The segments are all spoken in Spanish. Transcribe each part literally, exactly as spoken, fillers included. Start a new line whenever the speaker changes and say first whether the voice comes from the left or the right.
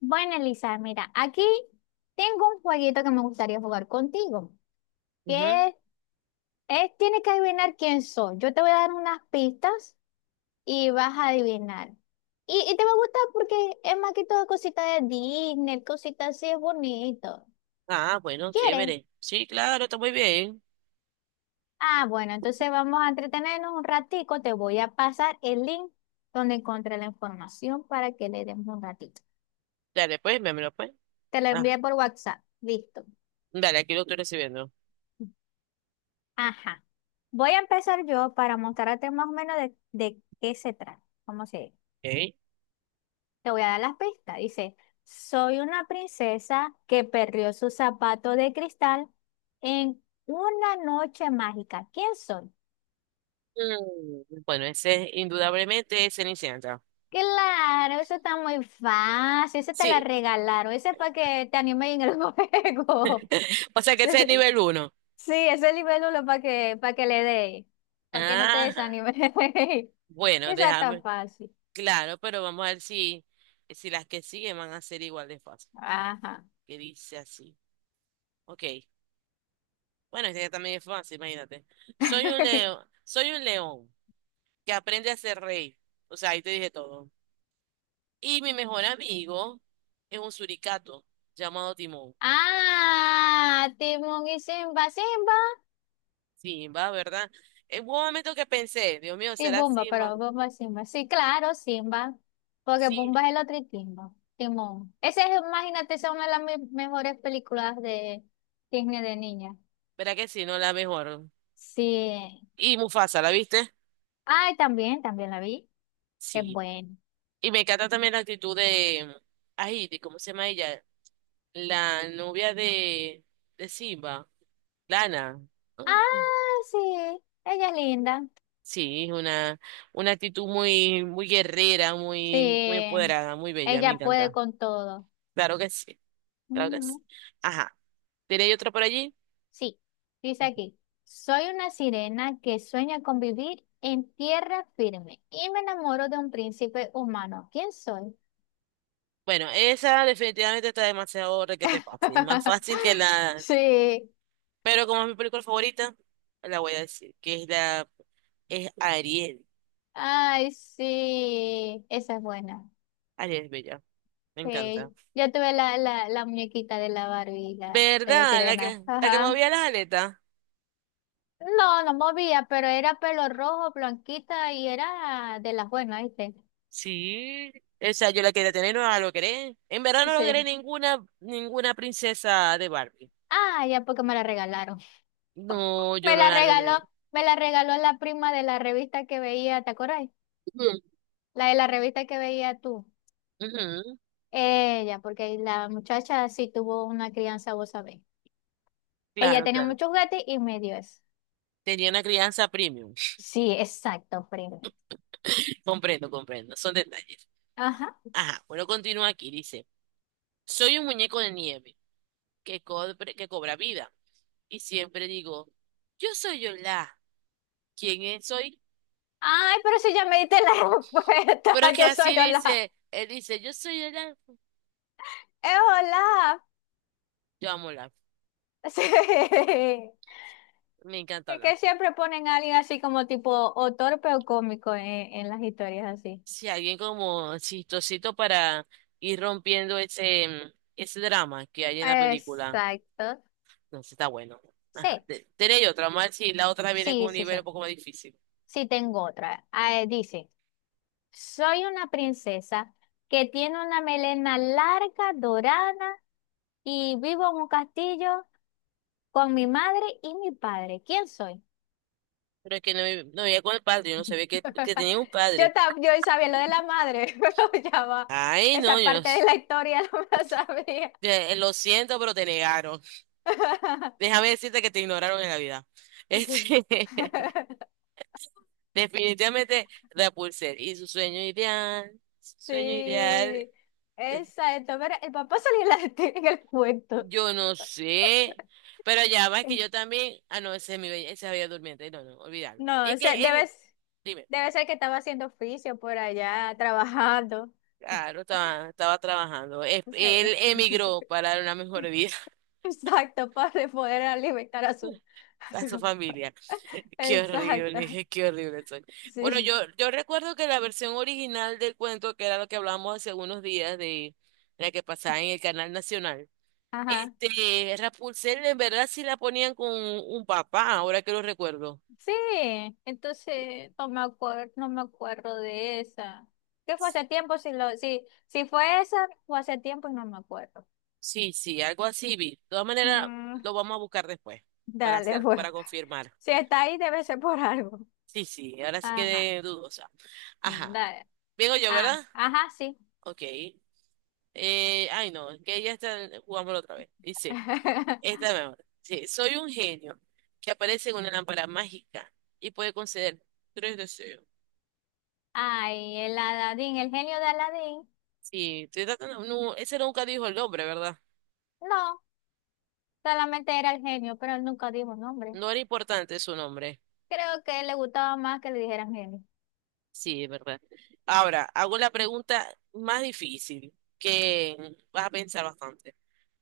left: Bueno, Elisa, mira, aquí tengo un jueguito que me gustaría jugar contigo,
right: Ujú.
left: que es, es- tienes que adivinar quién soy. Yo te voy a dar unas pistas y vas a adivinar. Y, y te va a gustar porque es más que todo cosita de Disney, cositas así, es bonito.
right: Ah, bueno,
left: ¿Quieres?
right: chévere. Sí, claro, está muy bien.
left: Ah, bueno, entonces vamos a entretenernos un ratico. Te voy a pasar el link donde encontré la información para que le demos un ratito.
right: Dale, pues, véamelo, pues.
left: Te lo
right: Ah,
left: envié por WhatsApp. Listo.
right: dale, aquí lo estoy recibiendo.
left: Ajá. Voy a empezar yo para mostrarte más o menos de, de qué se trata. ¿Cómo se dice?
right: Ok.
left: Te voy a dar las pistas. Dice, soy una princesa que perdió su zapato de cristal en una noche mágica. ¿Quién soy?
right: Mm, Bueno, ese es indudablemente es Cenicienta.
left: Claro, eso está muy fácil. Ese te la
right: Sí.
left: regalaron. Ese es para que te anime en el juego.
right: O sea que
left: Sí,
right: ese es
left: sí.
right: nivel uno.
left: Sí, ese libélulo para que, para que le dé, para que no te
right: Ajá.
left: desanime.
right: Bueno,
left: Esa está
right: déjame.
left: fácil.
right: Claro, pero vamos a ver si, si las que siguen van a ser igual de fáciles.
left: Ajá.
right: Que dice así. Ok. Bueno, este también es fácil, imagínate. Soy un león, soy un león que aprende a ser rey. O sea, ahí te dije todo. Y mi mejor amigo es un suricato llamado Timón.
left: Ah, Timón y Simba, Simba
right: Simba, ¿verdad? En un momento que pensé, Dios mío,
left: y
right: ¿será
left: Bumba,
right: Simba?
left: pero Bumba es Simba. Sí, claro, Simba, porque
right: Sí,
left: Bumba es el otro y Timba, Timón. Ese es, imagínate, esa es una de las me- mejores películas de Disney de niña.
right: ¿verdad que sí? No, la mejor.
left: Sí.
right: Y Mufasa, ¿la viste?
left: Ay, también, también la vi. Es
right: Sí.
left: buena.
right: Y me encanta también la actitud de, ay, ¿de cómo se llama ella? La novia de, de Simba, Lana.
left: Ah, sí, ella es linda.
right: Sí, es una, una actitud muy, muy guerrera, muy, muy
left: Sí,
right: empoderada, muy bella, me
left: ella puede
right: encanta.
left: con todo.
right: Claro que sí, claro que sí.
left: Ujú.
right: Ajá. ¿Tiene otra por allí?
left: Sí, dice aquí, soy una sirena que sueña con vivir en tierra firme y me enamoro de un príncipe humano. ¿Quién soy?
right: Bueno, esa definitivamente está demasiado requete fácil, más fácil que la...
left: Sí,
right: Pero como es mi película favorita, la voy a decir, que es la... es Ariel.
left: ay, sí, esa es buena.
right: Ariel es bella, me encanta.
left: Sí, yo tuve la, la, la muñequita de la Barbie, la, de
right: ¿Verdad? La
left: sirena.
right: que, la que
left: Ajá.
right: movía las aletas.
left: No, no movía, pero era pelo rojo, blanquita y era de las buenas, ¿viste?
right: Sí, esa yo la quería tener, no la logré. En verdad no logré
left: Sí.
right: ninguna, ninguna princesa de Barbie.
left: Ah, ya porque me la regalaron.
right: No, yo
left: Me
right: no
left: la
right: la
left: regaló,
right: logré.
left: me la regaló la prima de la revista que veía, ¿te acuerdas?
right: Ujú,
left: La de la revista que veía tú.
right: ujú.
left: Ella, porque la muchacha sí tuvo una crianza, vos sabés. Ella
right: Claro,
left: tenía
right: claro.
left: muchos gatos y me dio eso.
right: Tenía una crianza premium.
left: Sí, exacto, prima.
right: Comprendo, comprendo. Son detalles.
left: Ajá.
right: Ajá, bueno, continúa aquí, dice, soy un muñeco de nieve que, cobre- que cobra vida y siempre digo, yo soy Olaf, ¿quién es- soy?
left: Ay, pero si ya me diste la respuesta,
right: Pero es que
left: yo soy
right: así
left: Olaf.
right: dice, él dice, yo soy Olaf,
left: Es Olaf.
right: yo amo Olaf,
left: Sí.
right: me encanta
left: Es
right: Olaf.
left: que siempre ponen a alguien así como tipo o torpe o cómico en, en las historias así.
right: Si alguien como chistosito para ir rompiendo ese, mm, ese drama que hay en la película,
left: Exacto.
right: entonces está bueno. Ajá,
left: Sí,
right: te- tenéis otra, más si la otra viene con
left: sí,
right: un
left: sí,
right: nivel
left: sí.
right: un poco más difícil.
left: Sí, tengo otra. Ah, eh, dice, soy una princesa que tiene una melena larga, dorada, y vivo en un castillo con mi madre y mi padre. ¿Quién soy?
right: Pero es que no, vi- no vivía con el padre, yo no sabía que, que tenía un
left: Yo,
right: padre.
left: ta- yo sabía lo de la madre, pero ya va.
right: Ay, no,
left: Esa
right: yo no
left: parte de
right: s-
left: la historia no me la sabía.
right: eh, lo siento, pero te negaron. Déjame decirte que te ignoraron en la vida.
left: Sí.
right: Este, definitivamente Rapunzel y su sueño ideal, su sueño ideal,
left: Sí.
right: eh,
left: Exacto. Pero el papá salió en en el cuento.
right: yo no sé, pero ya va, es que yo también, ah, no, ese es mi bella, esa es Bella Durmiente, no, no, olvídalo.
left: No,
right: Es
left: o sea,
right: que,
left: debe,
right: en,
left: s-
right: dime,
left: debe ser que estaba haciendo oficio por allá, trabajando.
right: claro, estaba, estaba trabajando. Es-
left: No
right: él
left: sé.
right: emigró para una mejor vida.
left: Exacto, para poder alimentar a su, a
right: A su
left: su-
right: familia. Qué horrible,
left: Exacto,
right: dije, qué horrible soy. Bueno, yo,
left: sí.
right: yo recuerdo que la versión original del cuento, que era lo que hablamos hace unos días de la que pasaba en el canal nacional,
left: Ajá.
right: este, Rapunzel en verdad sí la ponían con un papá, ahora que lo recuerdo.
left: Sí, entonces no me acuerdo, no me acuerdo de esa. ¿Qué fue hace tiempo? Si, lo, si, si fue esa, fue hace tiempo y no me acuerdo.
right: Sí, sí, algo así vi. De todas maneras,
left: Mm,
right: lo vamos a buscar después para
left: dale,
right: hacer,
left: pues.
right: para confirmar.
left: Si está ahí, debe ser por algo.
right: Sí, sí, ahora sí
left: Ajá.
right: quedé dudosa. Ajá.
left: Dale.
right: Vengo yo,
left: Ah,
right: ¿verdad?
left: ajá, sí.
right: Ok. Eh, ay, no, es que ya está, jugámoslo otra vez. Dice. Esta mejor. Sí, soy un genio que aparece en una lámpara mágica y puede conceder tres deseos.
left: Ay, el Aladín, el genio de Aladín.
right: Sí, estoy tratando- no, ese nunca dijo el nombre, ¿verdad?
left: No, solamente era el genio, pero él nunca dijo nombre.
right: No era importante su nombre.
left: Creo que le gustaba más que le dijeran genio.
right: Sí, es verdad. Ahora, hago la pregunta más difícil, que vas a pensar bastante.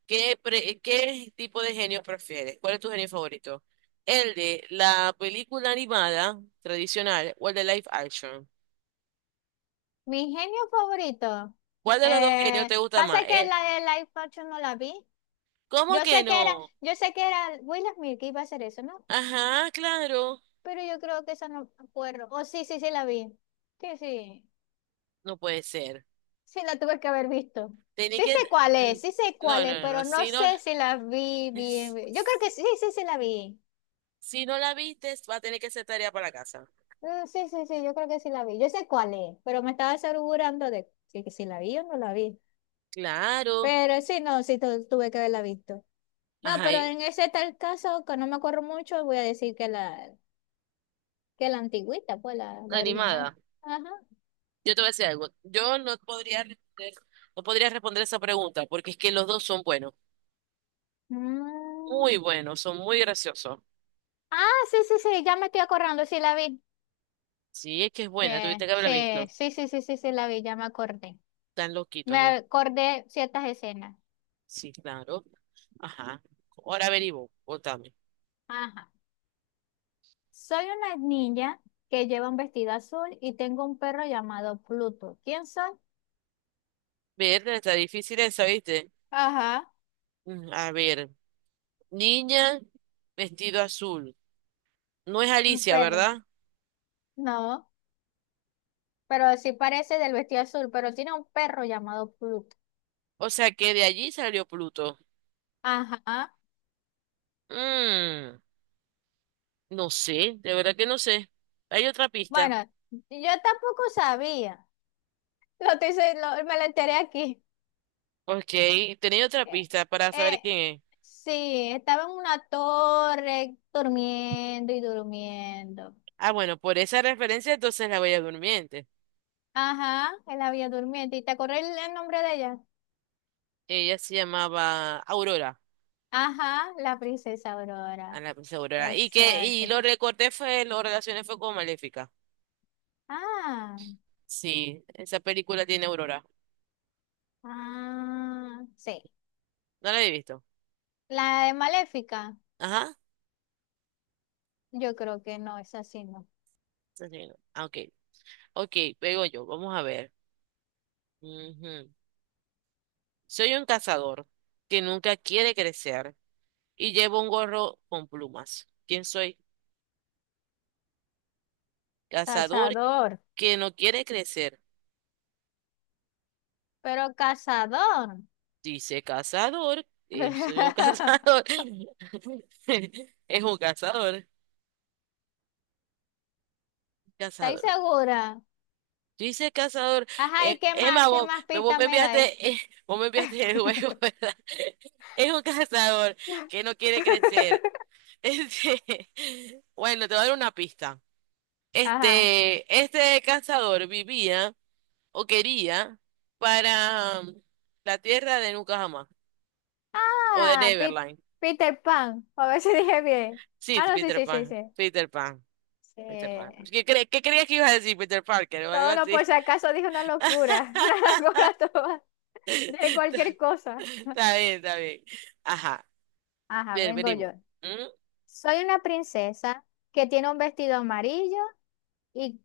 right: ¿Qué, pre- ¿qué tipo de genio prefieres? ¿Cuál es tu genio favorito? ¿El de la película animada tradicional o el de live action?
left: Mi genio favorito.
right: ¿Cuál de los dos genios
left: Eh,
right: te gusta
left: pasa
right: más?
left: que
right: Eh,
left: la de Life Action no la vi.
right: ¿Cómo
left: Yo
right: que
left: sé que era,
right: no?
left: yo sé que era Will Smith que iba a hacer eso, ¿no?
right: Ajá, claro.
left: Pero yo creo que esa no me acuerdo. Oh, sí, sí, sí la vi. Sí, sí.
right: No puede ser.
left: Sí la tuve que haber visto.
right: Tenía
left: Sí
right: que...
left: sé cuál es, sí sé
right: No,
left: cuál es,
right: no, no, no.
left: pero no
right: Si no,
left: sé si la vi bien. bien. Yo creo que sí, sí, sí la vi.
right: si no la viste, va a tener que hacer tarea para la casa.
left: Mm, sí, sí, sí, yo creo que sí la vi. Yo sé cuál es, pero me estaba asegurando de si, que si la vi o no la vi.
right: Claro.
left: Pero sí, no, sí tu- tuve que haberla visto. No,
right: Ajá,
left: pero
right: y-
left: en ese tal caso, que no me acuerdo mucho, voy a decir que la, que la antigüita, pues la, la original.
right: animada.
left: Ajá.
right: Yo te voy a decir algo. Yo no podría responder, no podría responder esa pregunta porque es que los dos son buenos. Muy
left: Mm.
right: buenos, son muy graciosos.
left: Ah, sí, sí, sí, ya me estoy acordando, sí la vi.
right: Sí, es que es buena.
left: Eh,
right: Tuviste que haberla visto.
left: sí, sí, sí, sí, sí, sí, la vi, ya me acordé.
right: Están
left: Me
right: loquitos los.
left: acordé ciertas escenas.
right: Sí, claro. Ajá. Ahora averiguo. Votame.
left: Ajá. Soy una niña que lleva un vestido azul y tengo un perro llamado Pluto. ¿Quién soy?
right: Verde, está difícil esa, ¿viste?
left: Ajá.
right: Mm, A ver. Niña, vestido azul. No es
left: Un
right: Alicia,
left: perro.
right: ¿verdad?
left: No, pero sí parece del vestido azul, pero tiene un perro llamado Pluto.
right: O sea que de allí salió Pluto.
left: Ajá.
right: Mm, no sé, de verdad que no sé. Hay otra pista.
left: Bueno, yo tampoco sabía. Lo estoy se- lo- me lo enteré aquí.
right: Ok, tenía otra
left: Eh,
right: pista para saber
left: eh,
right: quién es.
left: sí, estaba en una torre durmiendo y durmiendo.
right: Ah, bueno, por esa referencia entonces la Bella Durmiente.
left: Ajá, él había durmiendo. ¿Y te acordás el, el nombre de ella?
right: Ella se llamaba Aurora,
left: Ajá, la princesa
right: a
left: Aurora.
right: la princesa Aurora. Y que, y
left: Exacto.
right: lo recorté fue, lo relacioné fue con Maléfica.
left: Ah,
right: Sí, esa película tiene Aurora.
left: ah, sí.
right: No la he visto.
left: La de Maléfica,
right: Ajá.
left: yo creo que no es así, no.
right: Está bien. Ah, ok. Ok, pego yo, vamos a ver. Ujú. Soy un cazador que nunca quiere crecer y llevo un gorro con plumas. ¿Quién soy? Cazador
left: Cazador,
right: que no quiere crecer.
left: pero cazador.
right: Dice cazador. eh, soy un cazador. Es un cazador.
left: ¿Estáis
right: Cazador.
left: segura?
right: Dice cazador.
left: Ajá, ¿y
right: eh,
left: qué más?
right: Emma,
left: ¿Qué
right: vos,
left: más
right: vos
left: pista
right: me
left: me dais?
right: enviaste, eh, vos me enviaste el juego, ¿verdad? Es un cazador que no quiere crecer. Este, bueno, te voy a dar una pista.
left: Ajá.
right: Este, este cazador vivía o quería para um, la tierra de Nunca Jamás o de
left: Ah, Pi-
right: Neverland.
left: Peter Pan. A ver si dije bien.
right: Sí,
left: Ah, no, sí,
right: Peter
left: sí, sí,
right: Pan,
left: sí.
right: Peter Pan, Peter Pan.
left: Sí.
right: ¿Qué, cre- ¿qué creías que ibas a decir, Peter Parker o algo
left: No, no,
right: así?
left: por si acaso dije una locura. Una locura toda. De
right: Está
left: cualquier cosa.
right: Está bien, está bien. Ajá,
left: Ajá,
right: bien,
left: vengo
right: venimos.
left: yo.
right: ¿Mm?
left: Soy una princesa que tiene un vestido amarillo y,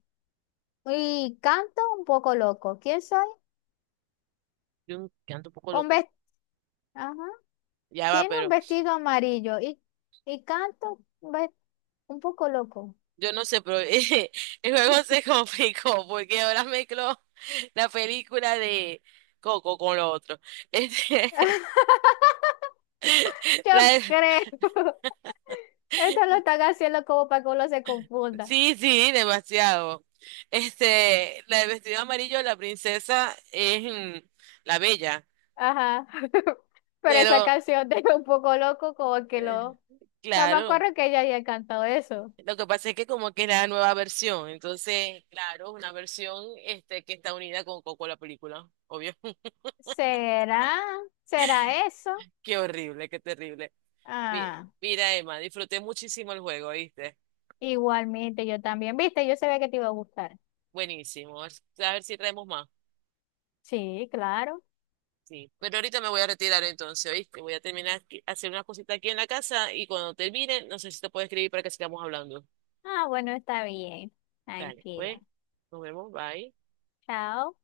left: y canto un poco loco. ¿Quién soy?
right: Yo canto un poco
left: Un
right: loco.
left: ves- Ajá.
right: Ya va,
left: Tiene un
right: pero
left: vestido amarillo y, y canto un, ve- un poco loco.
right: yo no sé, pero eh, el juego se complicó porque ahora mezcló la película de Coco con lo otro. Este,
left: Yo creo. Esto lo están haciendo como para que uno se confunda.
right: Sí, sí, demasiado. Este, la de vestido amarillo, la princesa es mm, la bella,
left: Ajá. Pero esa
right: pero
left: canción de un poco loco, como que
right: eh,
left: lo. No me
right: claro,
left: acuerdo que ella haya cantado eso.
right: lo que pasa es que como que es la nueva versión, entonces, claro, una versión este que está unida con, coco la película, obvio.
left: ¿Será? ¿Será eso?
right: Qué horrible, qué terrible. Mi-
left: Ah.
right: Mira, Emma, disfruté muchísimo el juego, ¿viste?
left: Igualmente, yo también. ¿Viste? Yo sabía que te iba a gustar.
right: Buenísimo. A ver si traemos más.
left: Sí, claro.
right: Sí, pero ahorita me voy a retirar entonces, ¿oíste? Voy a terminar aquí- hacer unas cositas aquí en la casa y cuando termine, no sé si te puedo escribir para que sigamos hablando.
left: Ah, bueno, está bien.
right: Dale, pues,
left: Tranquila.
right: nos vemos, bye.
left: Chao.